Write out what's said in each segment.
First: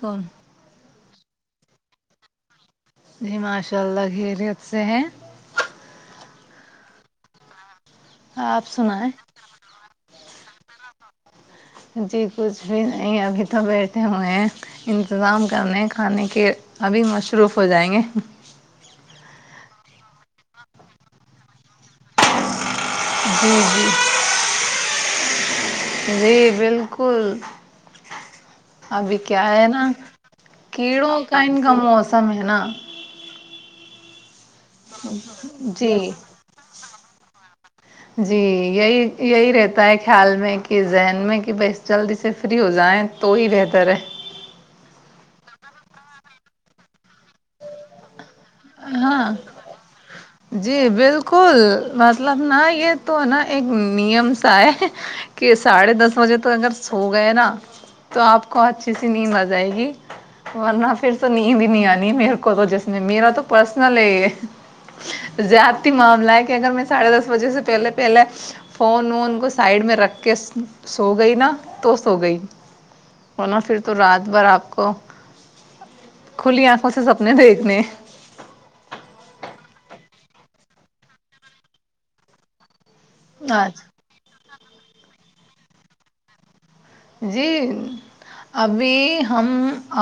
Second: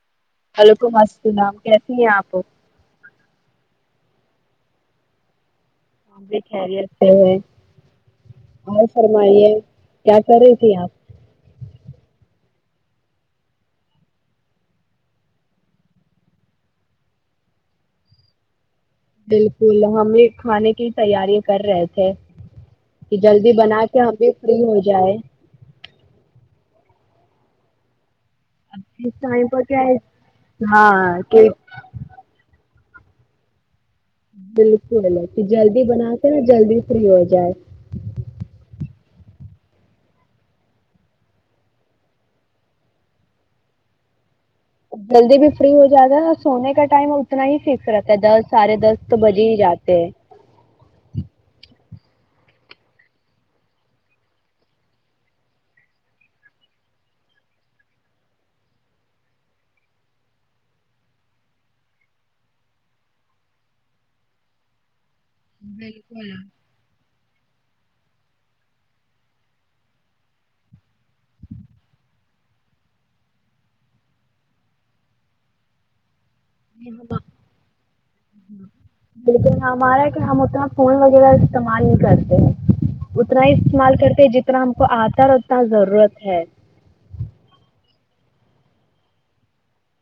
کون وعلیکم السلام کیسی ہیں آپ جی ماشاء اللہ گھیریت سے ہیں آ بھی کیریئر سے ہوئے آپ آ سنائیں فرمائیے کیا کر رہی تھی آپ جی کچھ بھی نہیں ابھی تو بیٹھے ہوئے ہیں انتظام کرنے کھانے کے ابھی مصروف ہو جائیں گے بالکل ہم یہ کھانے کی تیارییا کر رہے تھے کہ جلدی جی بنا کے جی ہم بھی فی ہو جائے [unintelligible] جی بالکل [unintelligible] اب اس ابھی کیا ٹائم پر ہے نا ہاں کیڑوں کا کہ ان کام موسم ہے نا [unintelligible] بالکل نہیں تو جلدی جی بناتے نا جلدی فری ہو جائے جی [unintelligible] یہی یہی رہتا ہے خیال میں کہ ذہن میں کہ بس جلدی سے فری ہو جائیں تو ہی بہتر ہے جلدی بھی فری ہو جاتا ہے اور سونے کا ٹائم اتنا ہی فکس رہتا ہے در ہاں جی بالکل [unintelligible] مطلب نا یہ تو نا ایک نیم سا ہے کہ ساڑھے دس بجے تو اگر سو گئے نا تو آپ کو اچھی سی نیند آ جائے گی ورنہ پھر تو نیند ہی نہیں آنی میرے کو تو جس نے میرا تو پرسنلے [unintelligible] زیادتی معاملہ ہے کہ اگر میں ساڑھے دس بجے سے پہلے پہلے فون وون کو سائڈ میں رکھ کے سو گئی نا تو سو گئی اور ن پھر تو رات بھر آپ کو کھلی آنکھوں سے سپنے دیکھنے لیکن ہمارا کہ ہم اتنا فون وغیرہ استعمال نہیں کرتے ہیں اتنا ہی آج استعمال کرتے ج ار ہم کو آتا رہنا ضرورت ہے جی ابھی ہم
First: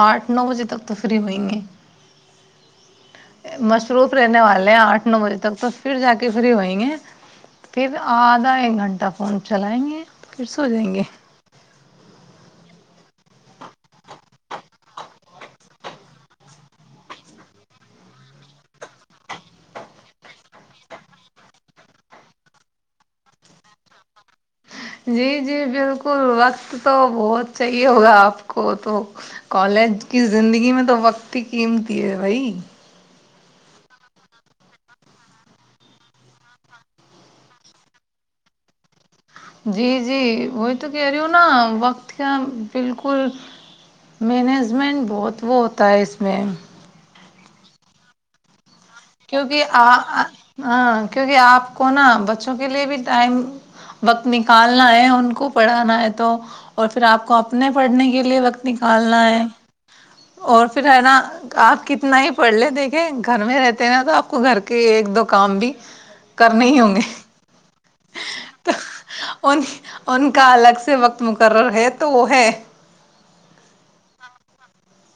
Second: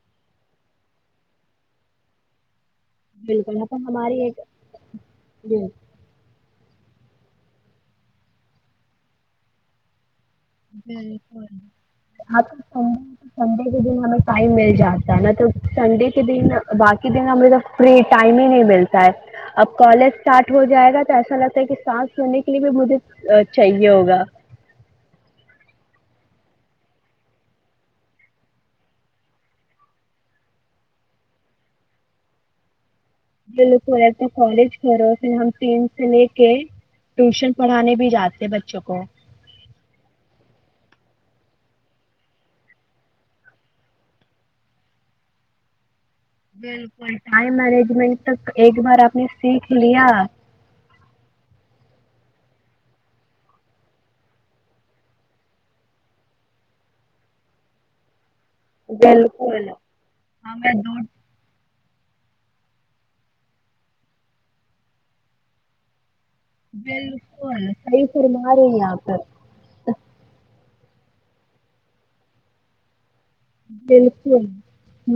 آٹھ نو بجے تک تو فری ہوئیں گے بالکل مطلب مصروف ہماری ایک رہنے والے ہیں آٹھ نو بجے تک جی تو پھر جا کے فری وہیں ہیں پھر آدھا ایک گھنٹہ فون چلائیں گے پھر سو جائیں گے بکل آپ سنڈے سنڈے کے دن ہمیں ٹائم مل جاتا ہے ن تو سنڈے کے دن باقی دن ہم تو فری ٹائم ہی نہیں ملتا ہے اب کالج اسٹارٹ ہو جائے گا تو ایسا لگتا ہے کہ سانس سونے کے لیے بھی مجھے چاہیے ہوگا جی جی بالکل وقت تو بہت چاہیے ہوگا آپ کو تو کالج کی زندگی میں تو وقت ہی قیمتی ہے بھائی ل رہ کالج کرو پھر ہم تین سے لے کے ٹیوشن پڑھانے بھی جاتے بچوں کو جی جی وہی تو کہہ رہی ہ نا وقت کا بالکل مینجمنٹ بہت وہ ہوتا ہے اس میں بالکل [unintelligible] ٹائم مارنیجمنٹ تک ایک بار آپ نے کیونکہ سیکھ آ لیا ہ کیونکہ آپ کو نا بچوں کے لیے بھی ٹائم وقت نکالنا ہے ان کو پڑھانا ہے تو اور پھر آپ کو اپنے پڑھنے کے لیے وقت نکالنا ہے بالکل اور پھر ہے نا آپ کے کتنا ہی پڑھ لے دیکھے گھر میں رہتے نا تو آپ کو گھر کے ایک دو کام بھی [unintelligible] ہوں گے بالکل صحیح فرما رہی یہاں پ ان [unintelligible] ان کا الگ سے وقت مقرر ہے تو وہ ہے [unintelligible] بالکل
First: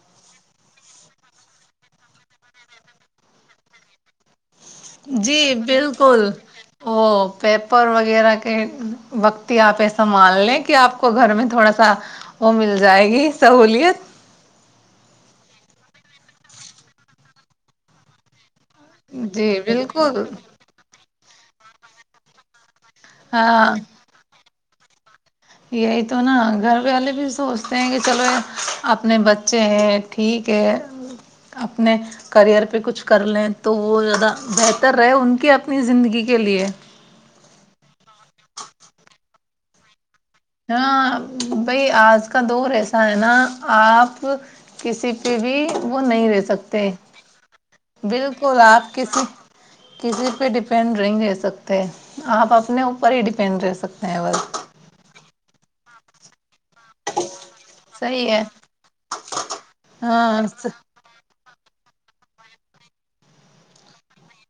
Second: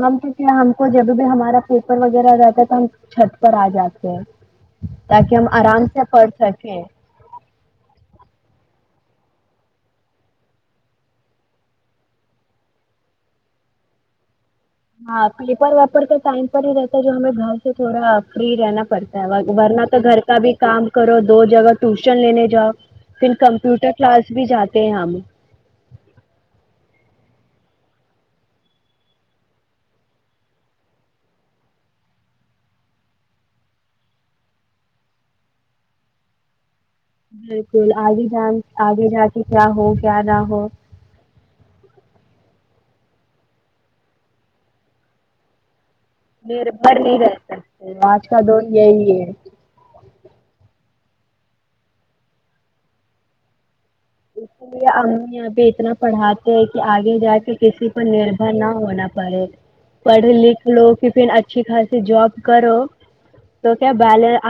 ہم تو کیا ہم کو جب بھی ہمارا پیپر وغیرہ ہو جاتا ہے تو ہم چھت پر آ جاتے ہیں تاکہ جی ہم آرام سے بالکل پڑھ سکیں وہ پیپر وغیرہ کے [unintelligible] وقت ہی آپ ایسا مان لیں کہ آپ کو گھر میں تھوڑا سا وہ مل جائے گی سہولیت ہاں پیپر ویپر تو ٹائم پر ہی رہتا ہے جو ہمیں گھر سے تھوڑا فری جا پڑتا ہے جی ورنہ تو گھر بالکل کا بھی کام کرو [unintelligible] دو جگہ ٹیوشن لینے جا [unintelligible] پن ہاں کمپیوٹر کلاس بھی جاتی پ ہم ہم [unintelligible] یہی تو نا گھر والے بھی سوچتے ہیں کہ چلو اپنے بچے ہیں ٹھیک ہے اپنے کریئر پہ کچھ کر لیں تو وہ زیادہ بہتر رہے ان کی اپنی زندگی کے لے بالکل آگے جان آگے جا کے کیا ہو کیا نہ ہو ہاں بئی آج کا د ایسا ہے نا آپ کسی پہ بھی وہ نہیں رہ میرے سکتے بھر نہیں رہ سکتے آج کا بالکل دون آپ یہی کسی ہے [unintelligible] کسی پہ ڈپینڈ نہیں رہ سکتے آپ اپنے اوپر ہی ڈیپینڈ رہ سکتے ہیں بس اس امی بیچ [unintelligible] اتنا پڑھا [unintelligible] کہ آگے جا کے کسی پر صحیح ہے نربھر نہ ہونا پڑے پڑھ ہاں لکھ لو کہ پھر اچا اچھی خاص جاب کرو تو کیا ب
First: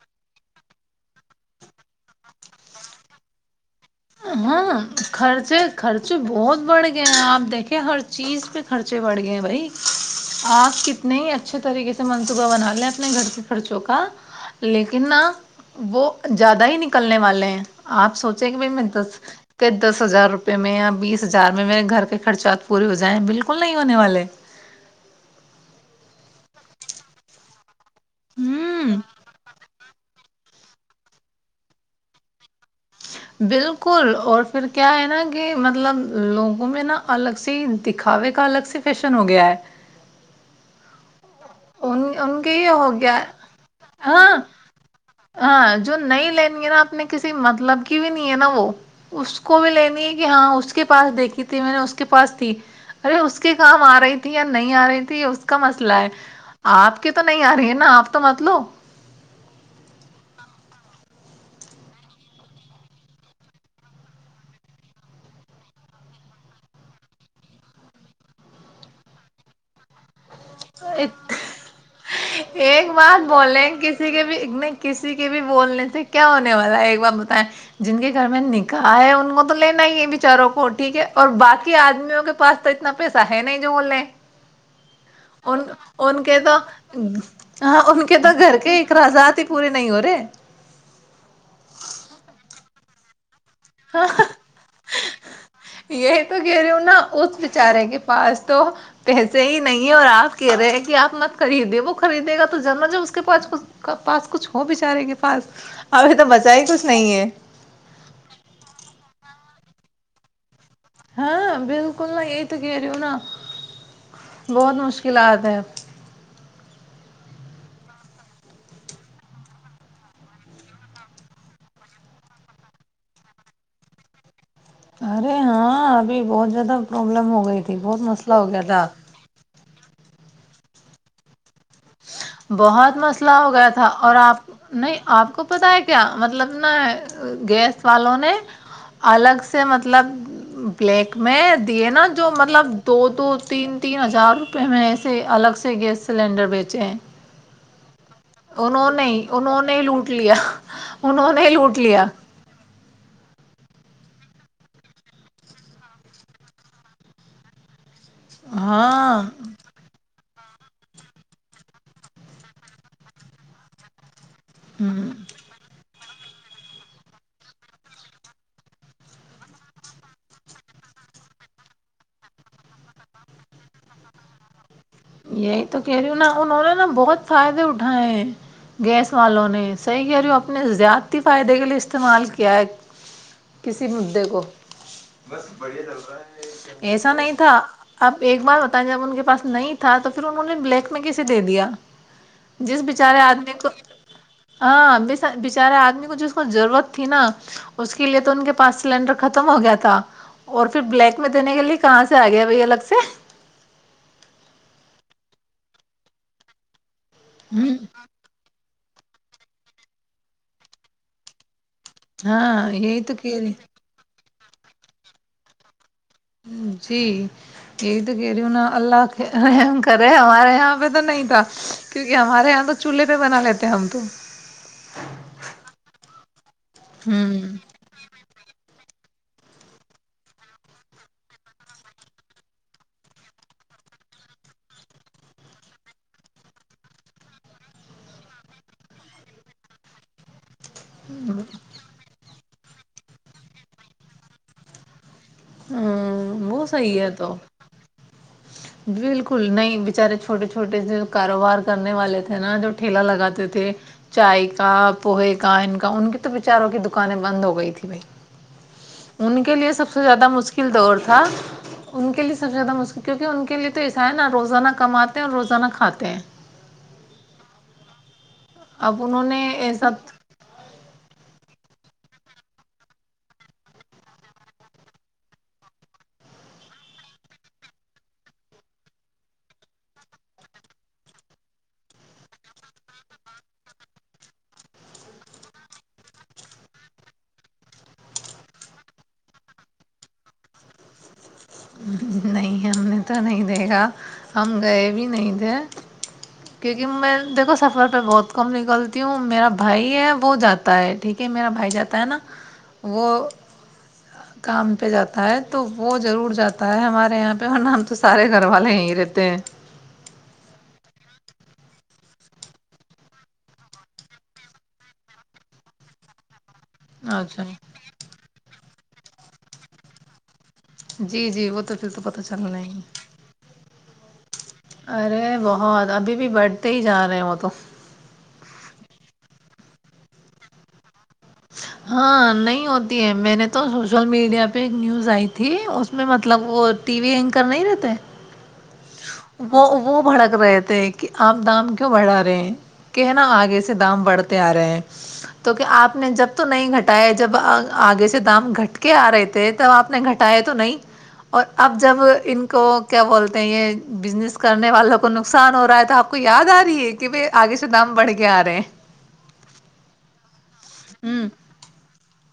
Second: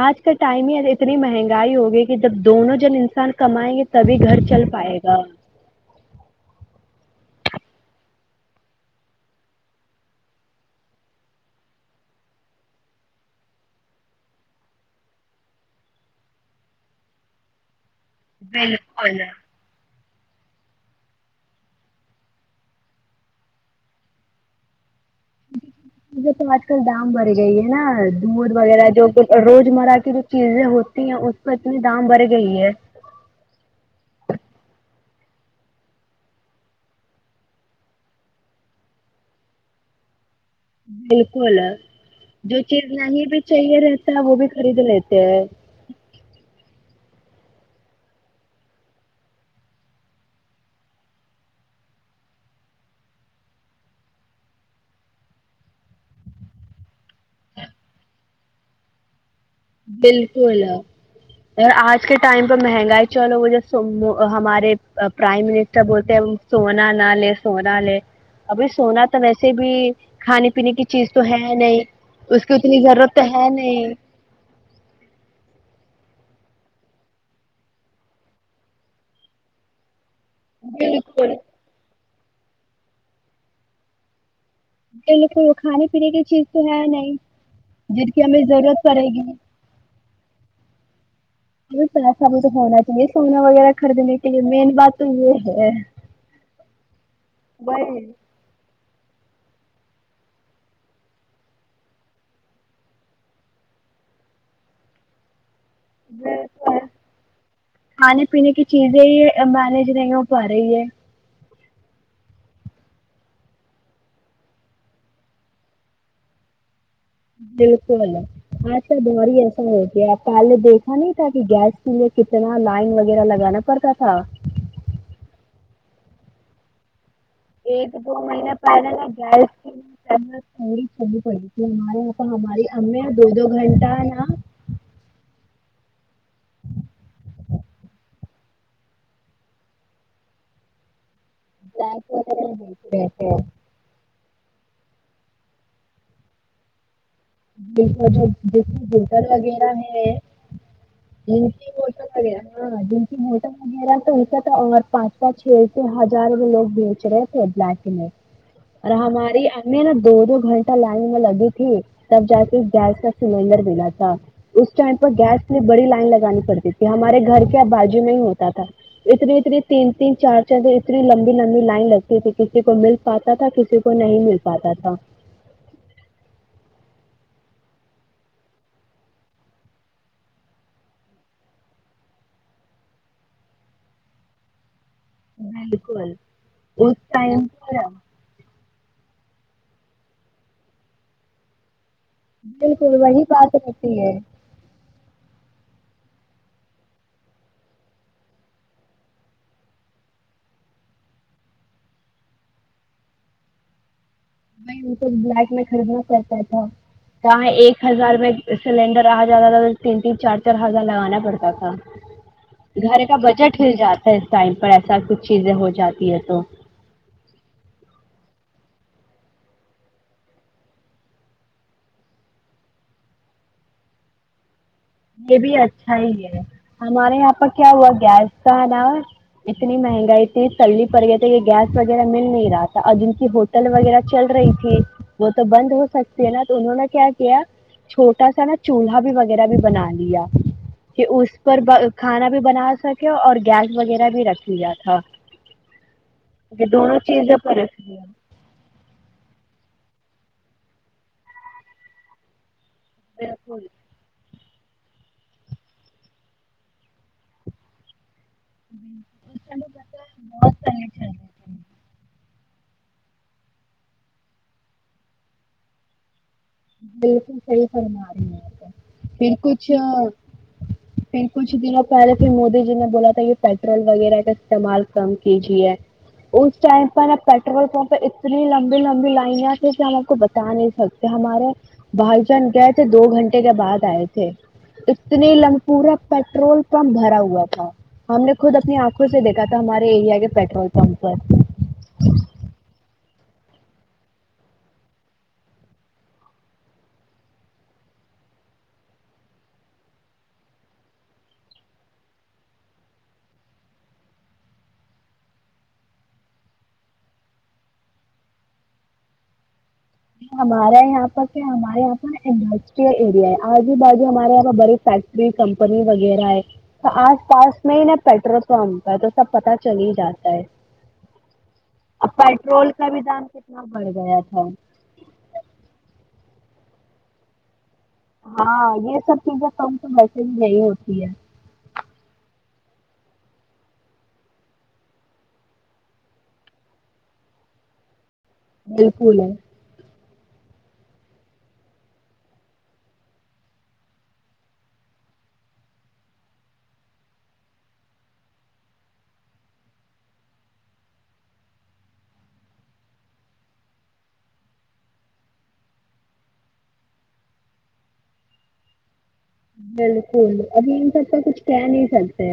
آج کا ٹائم ہی اتنی مہنگائی ہوگی کہ جب دونوں جن انسان کمائیں گے تبھی گھر چل ہاں پائے گا خرچے خرچے بہت بڑھے گ آپ دیکھے ہر چیز پہ خرچے بڑھ گئے بھائی آپ کتنے ہی اچھے طریقے سے منصوبہ بنا لیں اپنے گھر کے خرچوں کا لیکن نا وہ زیادہ ہی نکلنے والے ہیں آپ سوچیں کہ بھائی میں [unintelligible] بالکل س کدر [unintelligible] دس ہزار روپئے میں یا بیس ہزار میں میرے گھر کے خرچات پورے ہو جائیں بالکل نہیں ہونے والے تو آج کل دام بڑھ گئی ہے [unintelligible] نا دودھ وغیرہ ہوں جو روز مرہ کی چیزیں ہوتی ہیں اس پر اتنی دام بڑھ گئی ہے بالکل اور پھر کیا ہے نا کہ مطلب لوگوں میں نا الگ سے دکھاوے کا الگ سے فیشن ہو گیا ہے جی [unintelligible] ک ان ان کے جو یہ چیز ہو گیا ہے نہیں بھی چاہیے رہتا وہ ہاں بھی خرید لیتا ہاں جو نہیں لینی ہے نا اپنے کسی مطلب کی بھی نہیں ہے نا وہ اس کو بھی لینی ہے کہ ہاں اس کے پاس دیکھی تھی میں نے اس کے پاس تھی ارے اس کے کام آ رہی تھی یا نہیں آ رہی تھی یہ اس کا مسئلہ ہے آپ کی تو نہیں آ رہی ہے نا آپ تو مت لو بالکل اور آج کے ٹائم پہ مہنگائی چلو وہ جو ہمارے پرائم منسٹر بولتے ہیں سونا نہ لے سونا لے ابھی سونا تو ویسے بھی کھانے پینے کی چیز تو ہے نہیں اس کی اتنی ایک ضرورت تو بات ہے بولیں نہیں کسی کے بھی کسی کے بھی بولنے سے کیا ہونے والا ہے ایک بار بتائیں جن کے گھر میں نکاح ہے ان کو تو لینا ہی ہے بھی چاروں کو ٹھیک ہے اور بالکل باقی آدمیوں کو کے پاس تو اتنا پیسہ ہے نہیں جو بول لیں بالکل وہ ان کھانے پینے ان کی کے چیز تو ہے نہیں ہاں ان جن کے کی تو ہمیں گھر کے ضرورت پڑے گی اخراجات ہی پورے نہیں ہو رہے [inaudible] ا سر سب تو ہونا چاہیے س [unintelligible] وغیرہ ہاں خریدنے کے لیے مین بات تو یہ ہے یہی تو کہہ رہی ہ ہووں نا اس بیچارے کے ہے پاس تو پیسے ہی نہیں اور آپ کہہ رہے ہیں کہ آپ مت خریدیں وہ خریدے گا تو جانا جب اس کے پاس پاس کچھ ہو بےچارے کے پاس ابھی تو بچا ہی کچھ نہیں ہے کھانے پینے کی چیزیں یہ [unintelligible] م نےج نہیں وہ پا رہی ہے ہاں بالکل نہ یہی تو کہہ رہی ہوں نا بہت مشکلات ہے بالکل آج کا باری ایسا ہو گ آپ پہلے دیکھا نہیں تھا کہ گیس کے لیے کتنا لائن وغیرہ لگانا پڑتا تھا ارے ہاں ابھی بہت زیادہ پرابلم ہو گئی تھی ایک بہت دو مسئلہ مہین ہو گیا تھا پہلے نہ جائے ت ہما کوکور چولی پڑیے بہت مسئلہ ہو گیا تھا گھنٹہ اور نا آپ نہیں آپ کو پت ہے کیا مطلب نا گیس والوں نے ال الگ سے مطلب بلیک میں دیے گیس نا جو وغیرہ مطلب دو دیکھتے رہتے دو ہیں تین تین ہزار روپئے میں ایے الگ سے گیس سلینڈر بیچ چھ [unintelligible] جس جگر انہوں وغیرہ نے ہی لوٹ ہے لیا ج انہوں نے ہی کی لوٹ بٹل لیا وغیرہ ہاں جن کی موٹر وغیرہ تو ان کا تھا اور پانچو چھ سے ہزارو لوگ بیچ رہے تھے بلیک اینڈ وائٹ اور ہاں ہماری ایں نا دو دو گھنٹا لائن میں لگی تھی تب جا کے گیس کا سلینڈر ملا تھا اس ٹائنڈ پر ہ گس بڑی لائن لگی انی پڑتی تھی ہمارے گھر کے ا بازو میں ہوتا تھا اتنی اتنی تین تین چار چار د اتنی لمبی لمبی لائن لگتی تھی کسی کو مل پاتا تھا کسی کو نہیں مل پاتا تھا یہی تو کہہ رہی ہوں نا انہوں نا بہت فائدے اٹھائے ہیں گیس والوں نے صحیح کہہ رہی ہوں اپنے زیادتی فائدے کے لیے استعمال کیا ہے کسی مدے کو بالکل اس ایسا نہیں ٹائم تھا پر اب ایک بار جب ان کے پاس نہیں تھا تو پھر انہوں نے بلیک میں کیسے دے دیا جس بالکل بچارے وہی آدمی بات کو رہتی ہے ہاں بچارے آدمی کو جس کو ضرورت تھی نا اس کے لیے تو ان کے پاس سلینڈر ختم ہو گیا تھا اور پھر بلیک میں دینے کے لیے کہاں سے آ گیا بائی الگ سے ب ان کو بلائیک میں خریدنا پڑتا تھا کہاں ہوں، ایک ہزار میں [unintelligible] سلینڈر آج زد زیادہ تین تین چار چار ہزار لگانا پڑتا تھا ہاں یہی گھر تو کا کہہ رہی بجٹ ہل جاتا ہے ٹائم پر ایسا کچھ چیزیں ہو جاتای [unintelligible] جی یہ تو یا اللہ کرے ہمارے یہاں پہ تو نہیں تھا کیونکہ ہمارے یہاں تو چولہے پہ بنا لیتے ہم تو یہ بھی اچھا ہی ہے ہمارے یہاں پر ہوں کیا ہوا گیس کا ہے اتنی مہنگائی تھی سللی پڑ گئے تھے یہ گیس وغیرہ مل نہیں رہا تھا ا جن کی ہوٹل وغیرہ چل رہی تھی وہ تو بند ہو سکتی ہے نا تو انہوں نے کیا کیا چھوٹا سا نا چولہا بھی وغیرہ بھی بناا آ گیا [unintelligible] کہ اس پر کھانا [unintelligible] بھی بنا سکے اور گیس وغیرہ بھی رکھ لیا تھا ا وہ دونوں صحیح ہے چیز تو پرس دیا بالکل نہیں بچارے چھوٹے چھوٹے جو کاروبار کرنے والے تھے نا جو ٹھیلا لگاتے بالکل تھے چائے کا پوہے کا ان کا ان کی تو بیچاروں کی دکانیں بند ہو گئی تھھی بھائی ان کے لیے سب سے زیادہ مشکل دور تھا ان کے لیے سب سے زیادہ مشکل کیونکہ ان کے لیے تو ایسا ہے نا روزانہ کماتے ہیں اور روزانہ کاتے ہے بالکل صحیح فرما رہی ہیں اب انہوں پھر نے کچھ ایسا پھر کچھ دنوں پہلے پھر مودی جی نے بولا تھا یہ پیٹرول وغیرہ کا استعمال کم کیجی ہے اس ٹائم پر اب پیٹرول پمپ اتنی لمبی لمبی لائنیاں تھ کہ ہم آپ کو بتا نہیں سکتے ہمارے بھائی جان گئے تھے دو گھنٹے کے بعد آئے تھے اتنے لم پورا پیٹرول پمپ بھرا ہوا تھا ہم نے خود اپنی آنکھوں سے دیکھا تھا ہمارے ایریا کے پیٹرول پمپ پر ا [inaudible] تو نہیں دے گا ہم گئے بھی نہیں ٹھی کیونکہ میں دیکھو سفر پہ بہت کم نکلتی ہوں میرا بھائی ہے وہ جاتا ہے ٹھیک ہے میرا بھائی جاتا ہے نا وہ کام پہ جاتا ہے تو وہ ضرور جاتا ہے ہمارے یہاں پہ اور نا ہم تو سارے گھر والے یہ ہی رہتے ہے ہمارا یہاں پر کیا ہمارے یہاں پر انڈسٹریل ایریا ہے آجو باازو ہمارے یہاں پ بڑی فیکٹری کمپنی وغیرہ ہے تو آس اچھا پاس میں ہی نا پیٹرول پمپ تو سب پتا چل ہی جاتا ہے جی جی وہ تو پھر تو پت چلنا ہے پڑ گیا تھا ارے بہت ابھی بھی بڑھتے ہی جا رہے ہو تو ہاں یہ سب چیزیں کم تو ویسے بھی نہیںی ہوتی ہے ہاں نہیں ہوتی ہے میں نے تو سوشل میڈیا پہ ایک نیوز آئی تھی اس میں مطلب وہ ٹی وی اینکر نہیں رہتے بالکل ہے وہ وہ بڑا رہے تھے کہ آپ دام کیوں بڑھا رہے ہیں کہ ن آگے سے دام بڑھتے آ رہے ہیں تو کیا آپ نے جب تو نہیں گھٹاائے جب آگے سے دام گھٹ کے آ رہے تھے تب آپ نے گھٹاائے تو نہیں اور اب جب ان کو کیا بولتے ہیں یہ بزنس کرنے والوں کو نقصان ہو رہا ہے تو آپ کو یاد آ رہی ہے کہ بائی آگے سے دام بڑھ کے آ رہے بالکل ابھی ان سب کا ہوں کچھ کیا نہیں سک سی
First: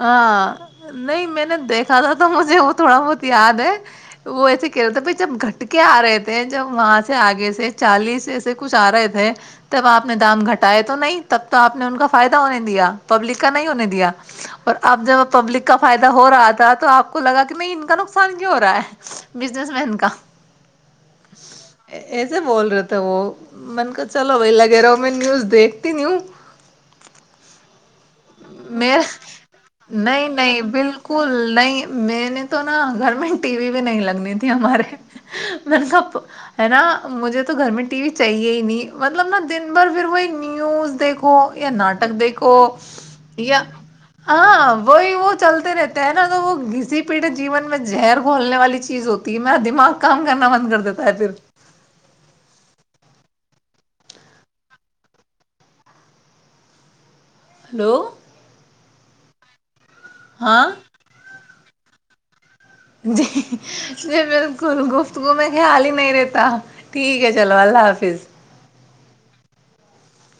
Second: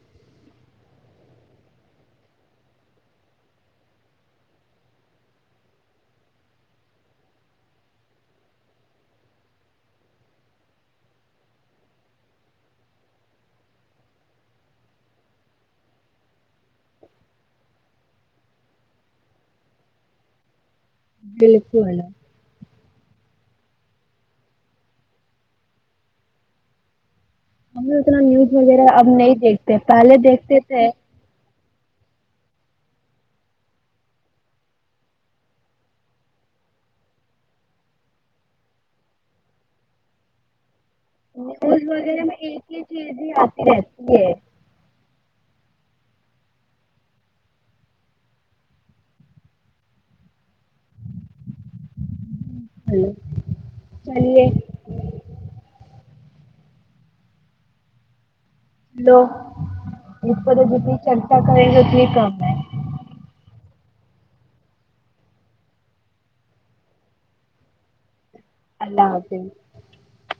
ہاں نہیں میں نے دیکھا تھا تو مجھے وہ تھوڑا بہت یاد ہے وہ ایسے کہہ رہے تھے بائی جب گھٹکے آ رہے تھے جب وہاں سے آگے سے چالیس ایسے کچھ آ رہے تھے تب آپ نے دام گھٹائے تو نہیں تب تو آپ نے ان کا فائدہ ہونے دیا پبلک کا نہیں ہونے دیا اور اب جب پبلک کا فائدہ ہو رہا تھا تو آپ کو لگا کہ نہیں ان کا نقصان کیوں ہو رہا ہے بزنس مین کا بالکل ایسے بول رہے تھ تو وہ من کو چلو بی لگے رہا ہ میں نیوز دیکھتی نہیں ہوں ہمیں اتنا نیوز وغیرہ میرا اب نہیں دیکھتے پہلے نہیں ہیں دیکھتے تھے بالکل نہیں میں نے تو نا گھر میں ٹی وی بھی نہیں لگنی تھی ہمارے مط نے س ہے نا مجھے تو گھر میں ٹی وی چاہیے ہی نہیں مطلب نا دن بھر پھر وہی نیوز دیکھو یا نیوز ناٹک وغیرہ میں دیکھو ایک ہی چیز ہی یا آتی رہتی ہاں وحی وہ چلتے رہتے نا تو وہ کسی پیڑ جین میں جہر کھولنے والی چیز ہوتی ہے میرا دماغ کام کرنا بند کر دیتا ہے پھر چلے [unintelligible] ہلو دو [unintelligible] اس پ ہاں جتنی چرچا کریں گے [unintelligible] ک کر [unintelligible] جی یہ بالکل گفتگو میں خیال ہی نہیں رہتا ٹھیک ہے چلو اللہ حافظ اللہ حافظ [unintelligible]